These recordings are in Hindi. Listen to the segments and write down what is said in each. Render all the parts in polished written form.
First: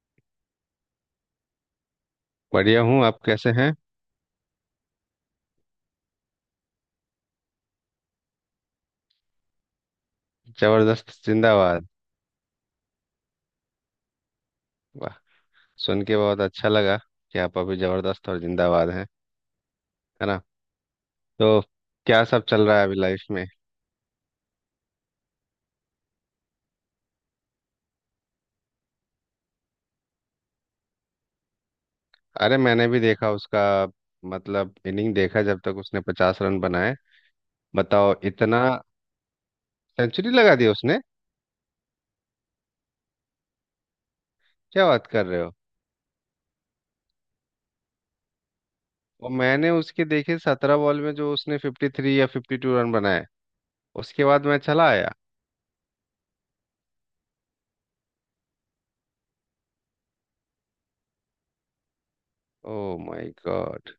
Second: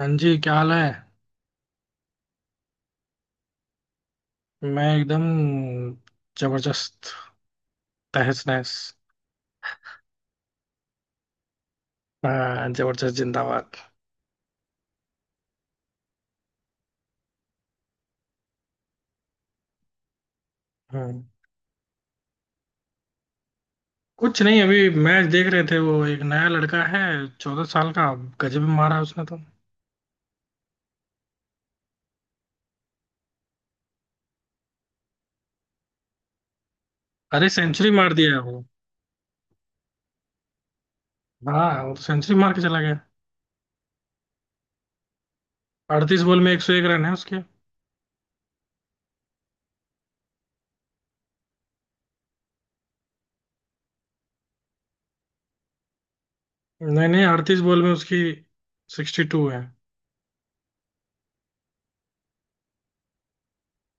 हाँ जी, क्या हाल है। बढ़िया हूँ। आप कैसे हैं? मैं एकदम जबरदस्त, तहस नहस। जबरदस्त जिंदाबाद। हाँ, जबरदस्त जिंदाबाद। वाह। सुन के बहुत अच्छा लगा कि आप अभी जबरदस्त और जिंदाबाद हैं, है ना? हम्म। तो क्या सब चल रहा है अभी लाइफ में? कुछ नहीं, अभी मैच देख रहे थे। वो एक नया लड़का है, 14 साल का। गजब मारा उसने तो। अरे मैंने भी देखा उसका, मतलब इनिंग देखा जब तक उसने 50 रन बनाए। अरे सेंचुरी मार बताओ दिया है वो। इतना। सेंचुरी लगा दिया उसने? हाँ, वो सेंचुरी मार के चला गया। क्या बात कर रहे हो? 38 बॉल में 101 रन है उसके। और मैंने उसके देखे 17 बॉल में जो उसने 53 या 52 रन बनाए, उसके बाद मैं चला आया। नहीं नहीं, 38 बॉल में उसकी 62 है। Oh my God.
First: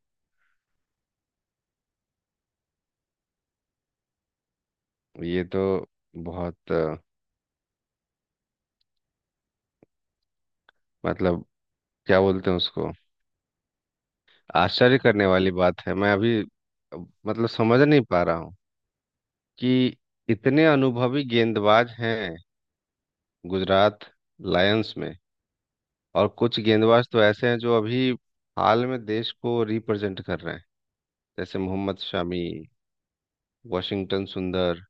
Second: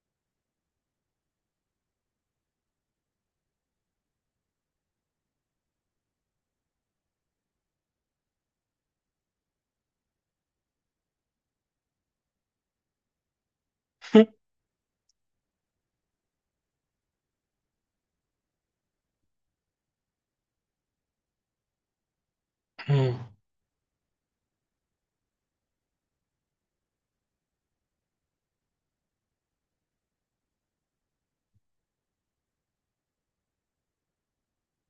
ये तो बहुत मतलब क्या बोलते हैं उसको? आश्चर्य करने वाली बात है। मैं अभी अब, मतलब समझ नहीं पा रहा हूँ कि इतने अनुभवी गेंदबाज हैं। हम्म। गुजरात लायंस में। और कुछ गेंदबाज तो ऐसे हैं जो अभी हाल में देश को रिप्रेजेंट कर रहे हैं, जैसे मोहम्मद शमी, वाशिंगटन सुंदर।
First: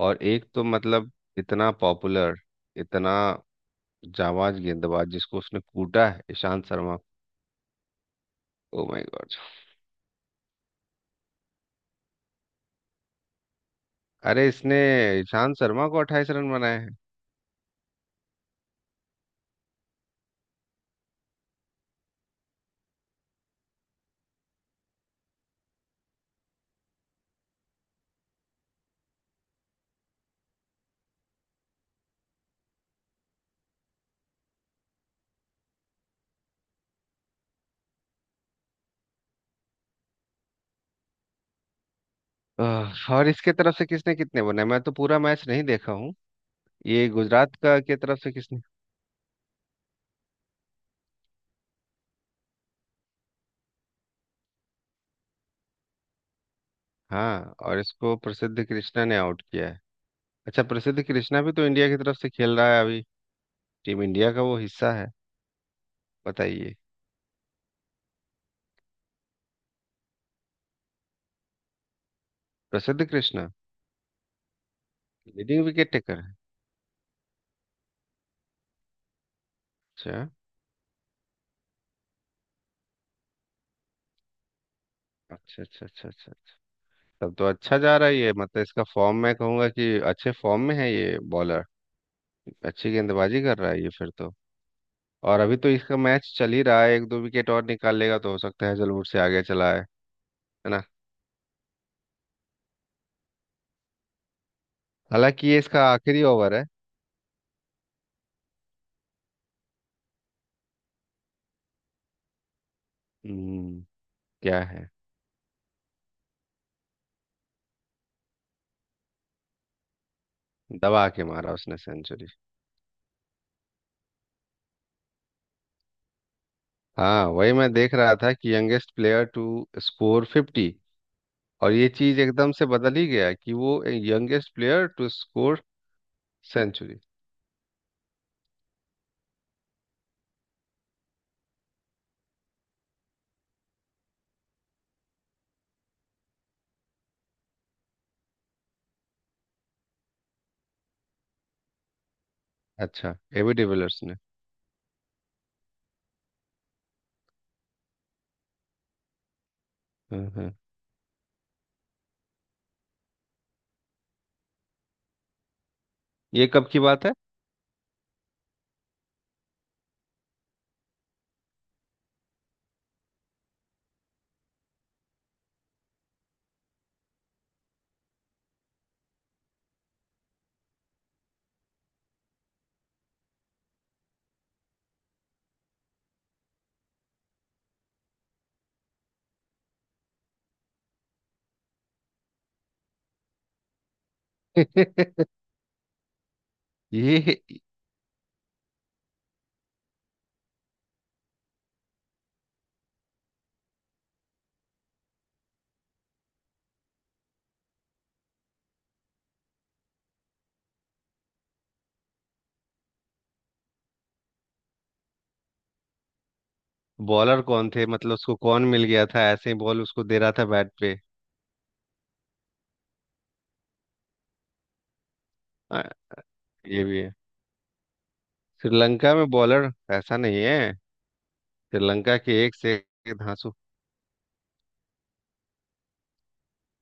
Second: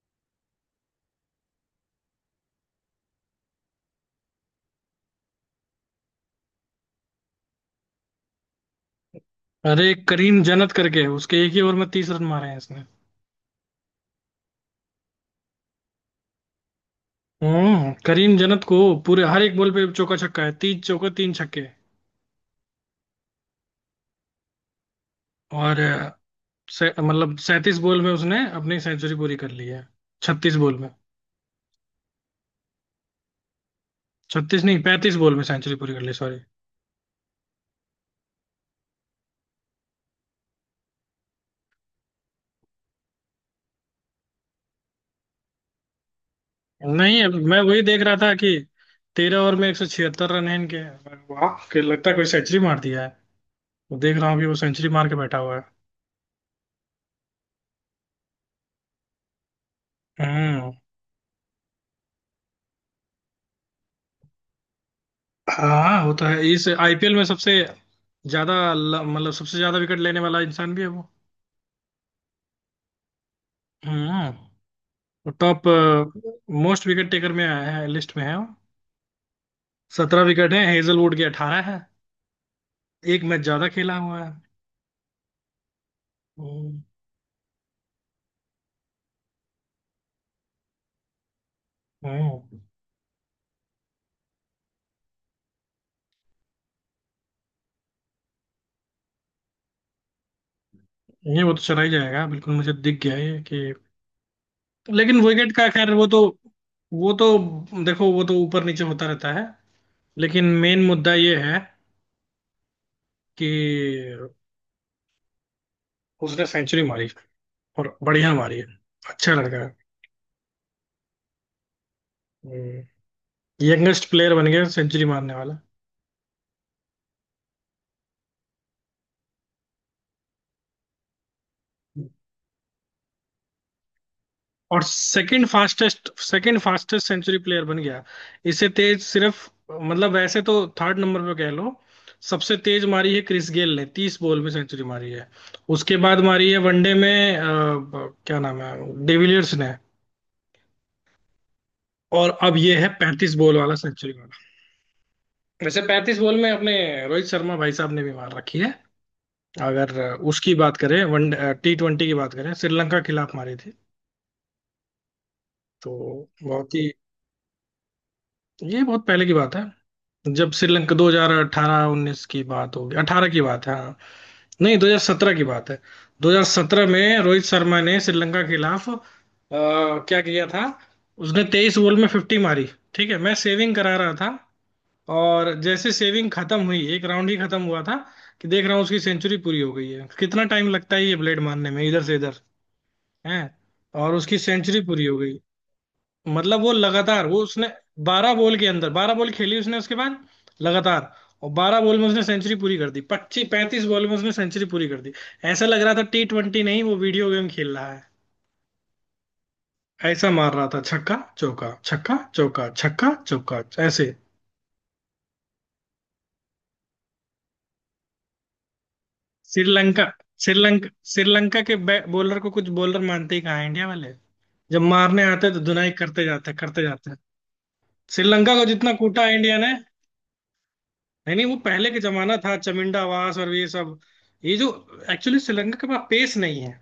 और एक तो मतलब इतना पॉपुलर, इतना जाबाज गेंदबाज, जिसको उसने कूटा है, Ishant Sharma. Oh my God. अरे, एक करीम जन्नत करके है, उसके एक ही ओवर में 30 रन मारे हैं। अरे इसने ईशांत शर्मा को 28 रन बनाए हैं। हम्म, करीम जन्नत को पूरे हर एक बॉल पे चौका छक्का है, तीन चौका तीन छक्के। और मतलब 37 बॉल में उसने अपनी सेंचुरी पूरी कर ली है। 36 बॉल में। छत्तीस नहीं, 35 बॉल में सेंचुरी पूरी कर ली, सॉरी। आह, और इसके तरफ से किसने कितने बनाए? मैं तो पूरा मैच नहीं देखा हूँ। ये नहीं, अब गुजरात मैं का वही के देख रहा तरफ से था कि किसने? 13 ओवर में 176 रन है इनके। वाह, कि लगता है कोई सेंचुरी मार दिया है, तो देख रहा हूँ कि वो सेंचुरी मार के बैठा हुआ है। हाँ और इसको प्रसिद्ध कृष्णा ने आउट किया है। अच्छा, हम्म। प्रसिद्ध कृष्णा भी तो इंडिया की तरफ से खेल रहा है अभी। टीम इंडिया का वो हिस्सा है। हाँ, होता है। इस बताइए। आईपीएल में सबसे ज्यादा मतलब सबसे ज्यादा विकेट लेने वाला इंसान भी है वो। प्रसिद्ध कृष्णा हम्म। लीडिंग टॉप विकेट टेकर है। मोस्ट विकेट टेकर में आया है, लिस्ट में है। 17 विकेट है, हेजलवुड के 18 है। एक मैच ज्यादा खेला हुआ है। अच्छा अच्छा अच्छा अच्छा अच्छा। हम्म, तब तो अच्छा जा रहा है ये, मतलब इसका फॉर्म मैं कहूंगा कि अच्छे फॉर्म में है ये बॉलर। हम्म। अच्छी गेंदबाजी कर रहा है ये फिर तो। और अभी तो इसका मैच चल ही रहा है, एक दो विकेट और निकाल लेगा तो हो सकता है हैजलवुड से आगे चला है। ये वो तो चला ही जाएगा, बिल्कुल मुझे दिख गया ये, कि लेकिन हालांकि विकेट ये का, इसका खैर वो तो। आखिरी ओवर है। वो तो देखो, वो तो ऊपर नीचे होता रहता है। लेकिन मेन मुद्दा ये है हम्म। कि क्या है? उसने सेंचुरी मारी, और बढ़िया मारी है। अच्छा लड़का दबा के मारा उसने सेंचुरी। है। यंगेस्ट प्लेयर बन गया सेंचुरी मारने वाला, हाँ वही मैं देख रहा था कि youngest player to score fifty. और ये चीज एकदम से बदल ही गया कि वो यंगेस्ट और player to second score fastest, second century. Fastest century player बन गया। इससे तेज सिर्फ, मतलब वैसे तो थर्ड नंबर पे कह लो। सबसे तेज मारी है क्रिस गेल ने, 30 बॉल में सेंचुरी मारी है। उसके बाद मारी है वनडे में, क्या नाम है, डिविलियर्स ने। और अब ये है अच्छा। पैंतीस एबी बॉल वाला डिविलियर्स सेंचुरी ने। वाला। वैसे 35 बॉल में अपने रोहित शर्मा भाई साहब ने भी मार रखी है। अगर हाँ, हाँ। उसकी बात करें, वन टी ट्वेंटी की बात करें, श्रीलंका के खिलाफ मारी थी तो। ये कब बहुत की ही, बात है? ये बहुत पहले की बात है। जब श्रीलंका 2018-19 की बात होगी, 18 की बात है, हाँ। नहीं, 2017 की बात है। 2017 में रोहित शर्मा ने श्रीलंका के खिलाफ क्या किया था, उसने 23 बॉल में 50 मारी। ठीक है, मैं सेविंग करा रहा था, और जैसे सेविंग खत्म हुई, एक राउंड ही खत्म हुआ था, कि देख रहा हूँ उसकी सेंचुरी पूरी हो गई है। कितना टाइम लगता है ये ब्लेड मारने में, इधर से इधर है, और उसकी सेंचुरी पूरी हो गई। मतलब वो लगातार, वो ये उसने 12 बॉल के अंदर 12 बॉल खेली उसने, उसके बाद लगातार, और 12 बॉल में उसने सेंचुरी पूरी कर दी। 25 35 बॉल में उसने सेंचुरी पूरी कर दी। ऐसा लग रहा था टी ट्वेंटी नहीं, वो वीडियो गेम खेल रहा है। ऐसा मार रहा था, छक्का चौका छक्का चौका छक्का चौका, ऐसे। बॉलर कौन थे? मतलब उसको कौन मिल गया था ऐसे ही बॉल श्रीलंका, उसको दे रहा था बैट श्रीलंका पे? श्रीलंका के बॉलर को, कुछ बॉलर मानते ही कहाँ हैं इंडिया वाले। जब मारने आते हैं तो हाँ, धुनाई ये करते भी जाते है। हैं। श्रीलंका को जितना श्रीलंका में कूटा है इंडिया बॉलर ने। ऐसा नहीं है। नहीं नहीं, वो पहले का श्रीलंका जमाना के एक था, से एक चमिंडावास और धांसू। ये सब। ये जो एक्चुअली श्रीलंका के पास पेस नहीं है।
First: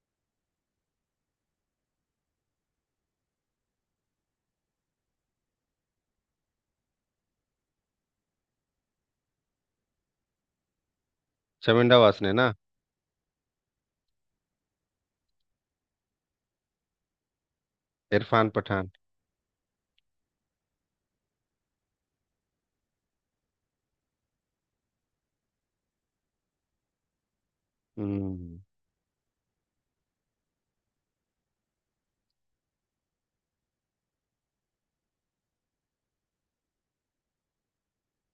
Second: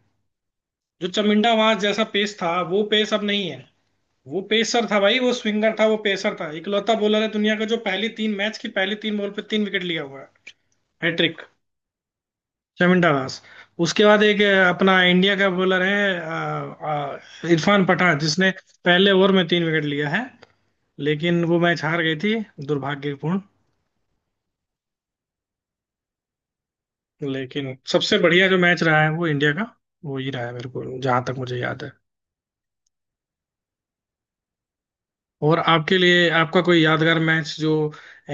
जो चमिंडावास जैसा पेस था, वो पेस अब नहीं है। वो पेसर था भाई, वो स्विंगर था, वो पेसर था। इकलौता बॉलर है दुनिया का जो पहली तीन मैच की पहली तीन बॉल पे तीन विकेट लिया हुआ है। हैट्रिक। शर्मिंदा वासने ना। चमिंडावास। उसके बाद एक अपना इंडिया का बॉलर है, इरफान पठान, इरफान जिसने पठान। पहले ओवर में तीन विकेट लिया है, लेकिन वो मैच हार गई थी, दुर्भाग्यपूर्ण। लेकिन सबसे बढ़िया जो हम्म। मैच रहा है वो इंडिया का, वो ही रहा है मेरे को, जहां तक मुझे याद है। और आपके लिए आपका कोई यादगार मैच जो,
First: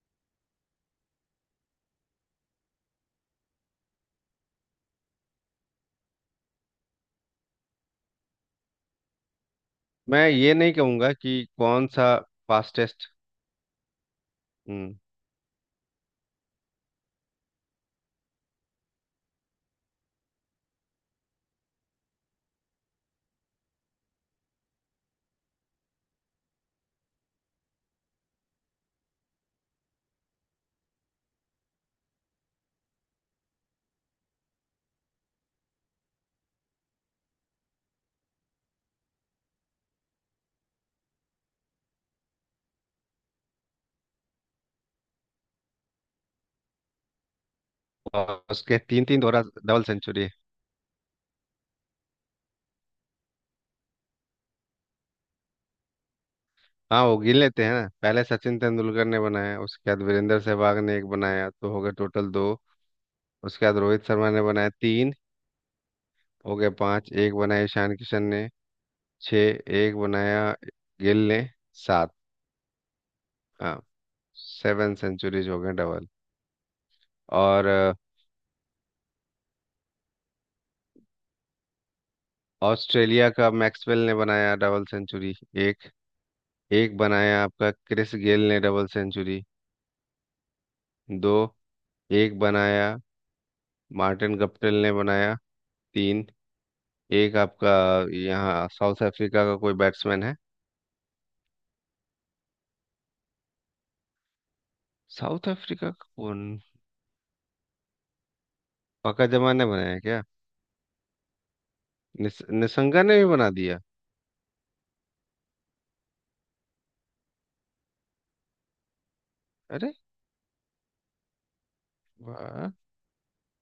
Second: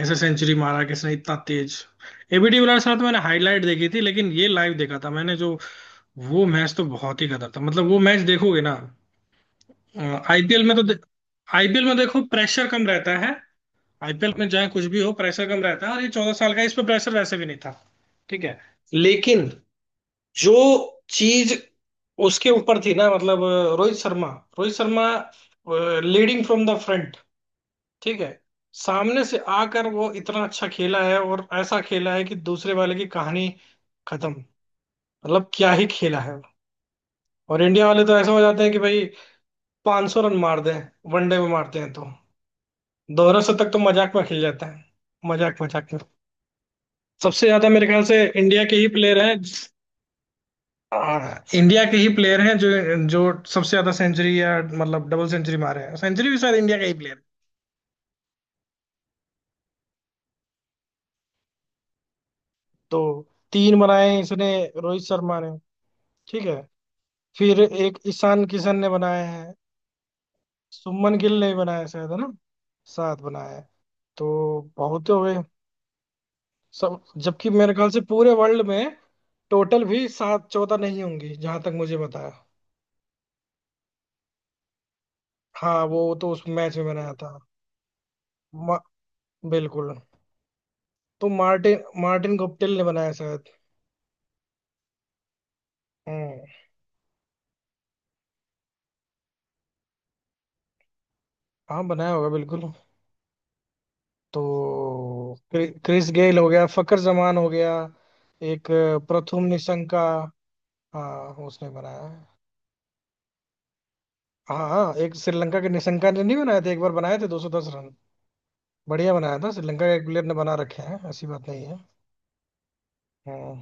ऐसे सेंचुरी मारा किसने इतना तेज। एबी डिविलियर्स साथ मैंने हाईलाइट देखी थी, लेकिन ये लाइव देखा था मैंने, जो वो मैच तो बहुत ही गदर था। मतलब वो मैच देखोगे ना, मैं ये आईपीएल नहीं में तो, कहूंगा कि आईपीएल कौन में सा देखो प्रेशर कम फास्टेस्ट। रहता है। आईपीएल में चाहे कुछ हम्म। भी हो, प्रेशर कम रहता है, और ये 14 साल का है, इस पर प्रेशर वैसे भी नहीं था। ठीक है। लेकिन जो चीज उसके ऊपर थी ना, मतलब Rohit Sharma, Rohit Sharma leading from the front. ठीक है, सामने से आकर वो इतना अच्छा खेला है, और ऐसा खेला है कि दूसरे वाले की कहानी खत्म। मतलब क्या ही खेला है। और इंडिया वाले तो ऐसा हो जाते हैं कि भाई 500 रन मार दें। वनडे में मारते हैं तो दोनों से तक तो मजाक में खेल जाता है, मजाक मजाक में। सबसे ज्यादा मेरे ख्याल से और इंडिया के उसके ही तीन प्लेयर तीन हैं। दोहरा डबल सेंचुरी है। हाँ, इंडिया के ही प्लेयर हैं जो जो सबसे ज्यादा सेंचुरी, या मतलब डबल सेंचुरी मारे हैं। सेंचुरी भी शायद इंडिया का ही हाँ प्लेयर वो है। गिन लेते हैं ना। पहले सचिन तेंदुलकर ने बनाया, उसके बाद वीरेंद्र सहवाग ने एक बनाया, तो हो गए टोटल दो। तो उसके बाद तीन रोहित बनाए हैं शर्मा ने इसने, बनाया, रोहित तीन। शर्मा ने। ठीक हो है गए पांच। एक फिर। बनाया ईशान एक किशन ईशान ने। किशन ने बनाए हैं। छह। एक बनाया सुमन गिल गिल ने। ने भी बनाया शायद, सात। है ना। 7 बनाए हैं। हाँ। तो सेवन बहुत हो गए सेंचुरीज हो गए डबल। सब। जबकि और मेरे ख्याल से पूरे वर्ल्ड में टोटल भी 7 14 नहीं होंगी, जहां तक मुझे बताया। ऑस्ट्रेलिया का मैक्सवेल ने बनाया डबल सेंचुरी। हाँ, एक। वो तो उस मैच में एक बनाया था। बनाया आपका क्रिस गेल ने मा, डबल सेंचुरी। बिल्कुल। तो दो। मार्टिन, मार्टिन एक गुप्टिल ने बनाया बनाया शायद। मार्टिन गप्टिल ने बनाया। तीन। हम्म। एक आपका यहाँ साउथ अफ्रीका का कोई बैट्समैन है। हाँ, बनाया होगा बिल्कुल। तो साउथ अफ्रीका का क्रिस गेल कौन? हो गया, फकर जमान हो गया एक, पका प्रथुम जमा ने बनाया निशंका। क्या? हाँ, उसने बनाया है। निसंगा ने भी बना दिया। हाँ हाँ, एक श्रीलंका के निशंका ने नहीं बनाए थे, एक बार बनाए थे 210 रन। बढ़िया बनाया था। श्रीलंका अरे के एक प्लेयर ने बना रखे हैं, ऐसी बात नहीं है। वाह। हम्म।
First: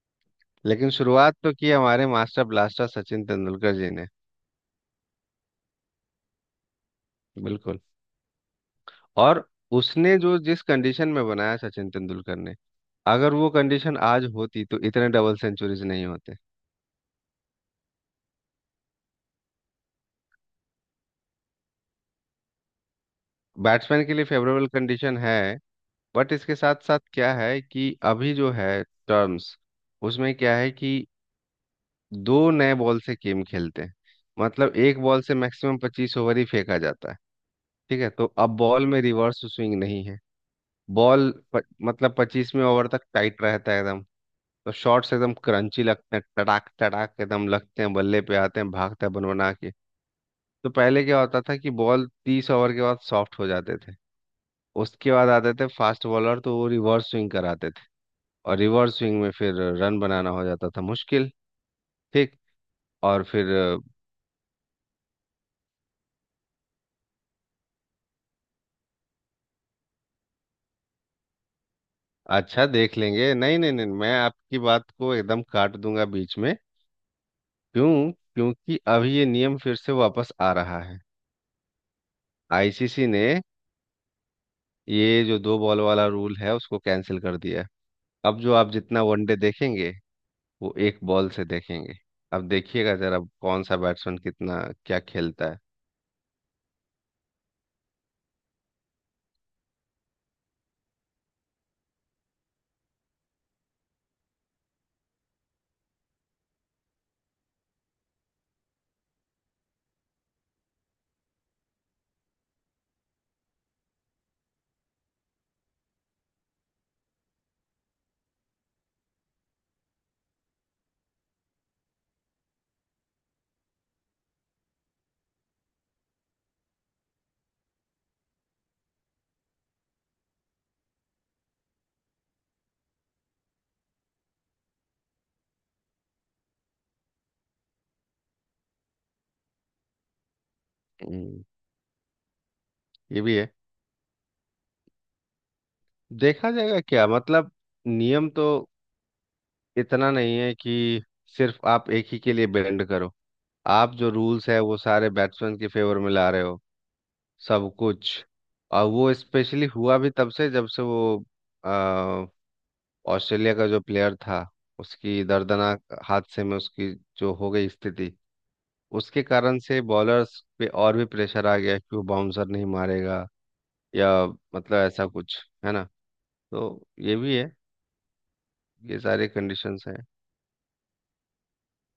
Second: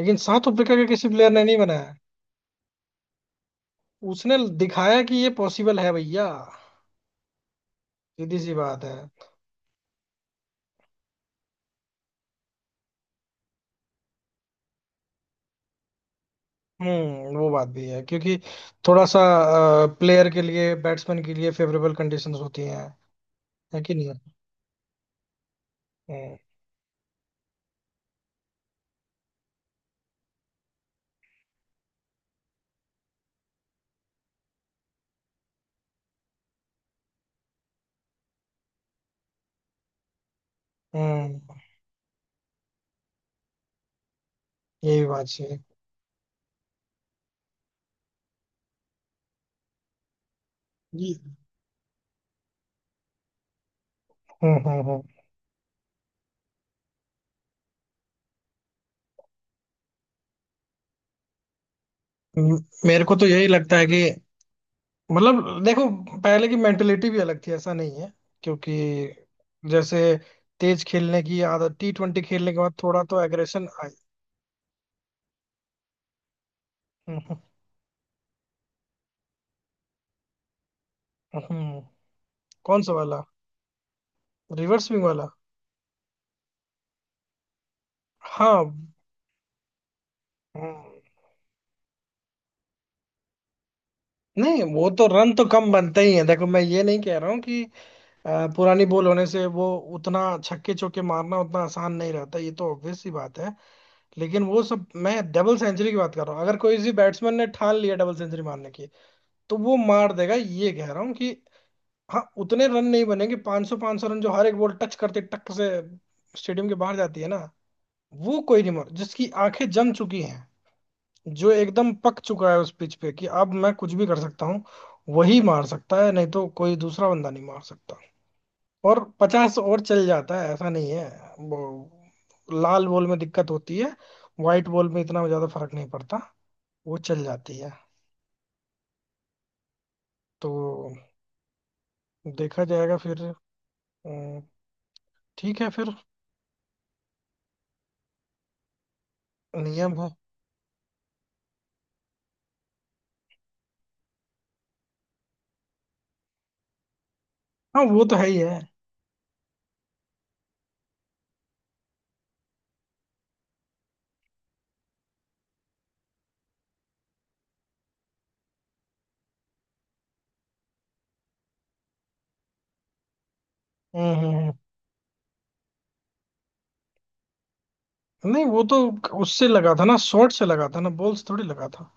लेकिन साउथ अफ्रीका के लेकिन किसी प्लेयर शुरुआत ने तो नहीं की बनाया। हमारे मास्टर ब्लास्टर सचिन तेंदुलकर जी ने। उसने दिखाया कि ये पॉसिबल है भैया, बिल्कुल। सीधी सी बात है। और उसने जो जिस कंडीशन में बनाया सचिन तेंदुलकर ने, अगर वो कंडीशन आज होती तो इतने डबल सेंचुरीज नहीं होते। हम्म, वो बात भी है। क्योंकि थोड़ा सा प्लेयर के लिए, बैट्समैन के लिए फेवरेबल कंडीशंस होती हैं, है कि बैट्समैन नहीं। के लिए फेवरेबल कंडीशन है। बट हम्म, इसके साथ साथ क्या है कि अभी जो है टर्म्स, उसमें क्या है कि दो नए बॉल से गेम खेलते हैं। मतलब एक बॉल से मैक्सिमम 25 ओवर ही फेंका जाता है। ठीक है, तो अब बॉल में रिवर्स स्विंग नहीं है। बॉल हम्म, मतलब 25वें ओवर तक टाइट रहता है एकदम। तो ये भी शॉट्स बात एकदम सही है। क्रंची लगते हैं, टड़ाक टड़ाक एकदम लगते हैं, बल्ले पे आते हैं, भागता है बन बना के। तो पहले ये- क्या होता था कि बॉल 30 ओवर के बाद सॉफ्ट हो जाते थे। हम्म। उसके बाद आते थे फास्ट बॉलर, तो वो रिवर्स स्विंग कराते थे। और रिवर्स स्विंग में फिर रन बनाना हो जाता था मुश्किल। ठीक। हम्म म- मेरे को और तो फिर यही लगता है कि, मतलब देखो, पहले की मेंटेलिटी भी अलग थी, ऐसा नहीं है क्योंकि, जैसे तेज खेलने की आदत टी ट्वेंटी खेलने के अच्छा बाद देख थोड़ा तो लेंगे। नहीं एग्रेशन नहीं नहीं, आई। मैं आपकी बात को एकदम काट दूंगा बीच में। हम्म, क्यों? क्योंकि अभी ये नियम फिर से वापस आ रहा है। हम्म, हम्म। कौन सा आईसीसी वाला, ने रिवर्स स्विंग ये वाला। जो दो बॉल वाला रूल है उसको कैंसिल कर दिया है। अब जो आप हाँ। जितना वनडे देखेंगे, वो हम्म। एक बॉल से देखेंगे। अब देखिएगा जरा कौन सा बैट्समैन कितना नहीं, वो क्या तो रन तो खेलता है। कम बनते ही है, देखो मैं ये नहीं कह रहा हूँ कि अ, पुरानी बॉल होने से वो उतना छक्के चौके मारना उतना आसान नहीं रहता, ये तो ऑब्वियस सी बात है। लेकिन वो सब, मैं डबल सेंचुरी की बात कर रहा हूँ। अगर कोई इसी बैट्समैन ने ठान लिया डबल सेंचुरी मारने की, तो वो मार देगा, ये कह रहा हूँ कि हाँ उतने रन नहीं बनेंगे। 500 500 रन जो हर एक बॉल टच करते टक से स्टेडियम के बाहर जाती है ना, वो कोई नहीं मार। जिसकी आंखें जम चुकी हैं, जो एकदम पक चुका है उस पिच पे, कि अब मैं कुछ भी कर सकता हूँ, वही मार सकता है। नहीं तो कोई दूसरा बंदा नहीं मार सकता, और 50 और चल जाता है ऐसा नहीं है। वो लाल बॉल में दिक्कत होती है, व्हाइट बॉल में इतना ज्यादा फर्क नहीं पड़ता, वो चल जाती है। तो हम्म, देखा जाएगा फिर। ये भी है। अम, ठीक है फिर, देखा जाएगा क्या मतलब? नियम तो नियम है। इतना नहीं है कि सिर्फ आप एक ही के लिए बेंड करो। आप जो रूल्स है वो सारे बैट्समैन के फेवर में ला रहे हो सब हाँ, वो तो कुछ। है ही है। और वो स्पेशली हुआ भी तब से जब से वो अ, ऑस्ट्रेलिया का जो प्लेयर था, उसकी दर्दनाक हादसे में उसकी जो हो गई स्थिति, उसके कारण से बॉलर्स पे और भी प्रेशर आ गया कि वो बाउंसर नहीं मारेगा हम्म, या मतलब ऐसा कुछ, है ना? तो ये भी है, नहीं, वो तो ये सारे उससे लगा कंडीशंस था ना, हैं। शॉट से लगा था ना, बॉल से थोड़ी लगा था।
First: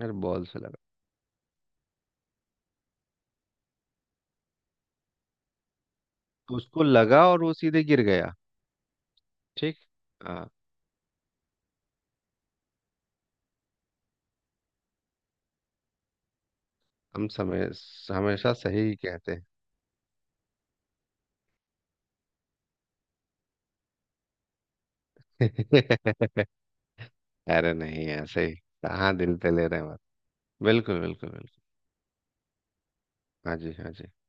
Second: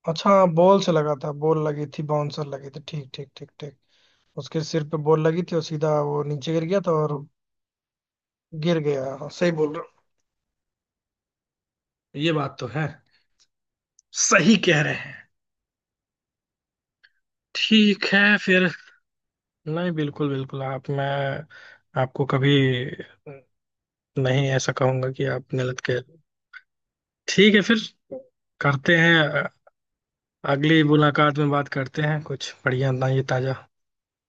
अरे अच्छा बॉल हाँ, से लगा, बॉल से लगा था, बॉल लगी थी, बाउंसर लगी थी, ठीक ठीक ठीक ठीक। उसके सिर पे बॉल लगी थी और सीधा वो नीचे तो गिर गया उसको था, और लगा और वो सीधे गिर गया। गिर गया, हाँ, सही बोल ठीक। रहे हाँ। हो। ये बात तो है, सही कह रहे हैं। हम समय ठीक है हमेशा फिर। सही कहते नहीं बिल्कुल बिल्कुल, आप, मैं आपको कभी नहीं ऐसा कहूंगा कि आप हैं। गलत कह रहे हो। ठीक है अरे फिर, नहीं ऐसे ही। करते हैं कहाँ दिल पे ले रहे हैं बात। अगली बिल्कुल बिल्कुल मुलाकात में बिल्कुल। बात करते हैं कुछ बढ़िया, ना ये हाँ ताजा जी हाँ जी।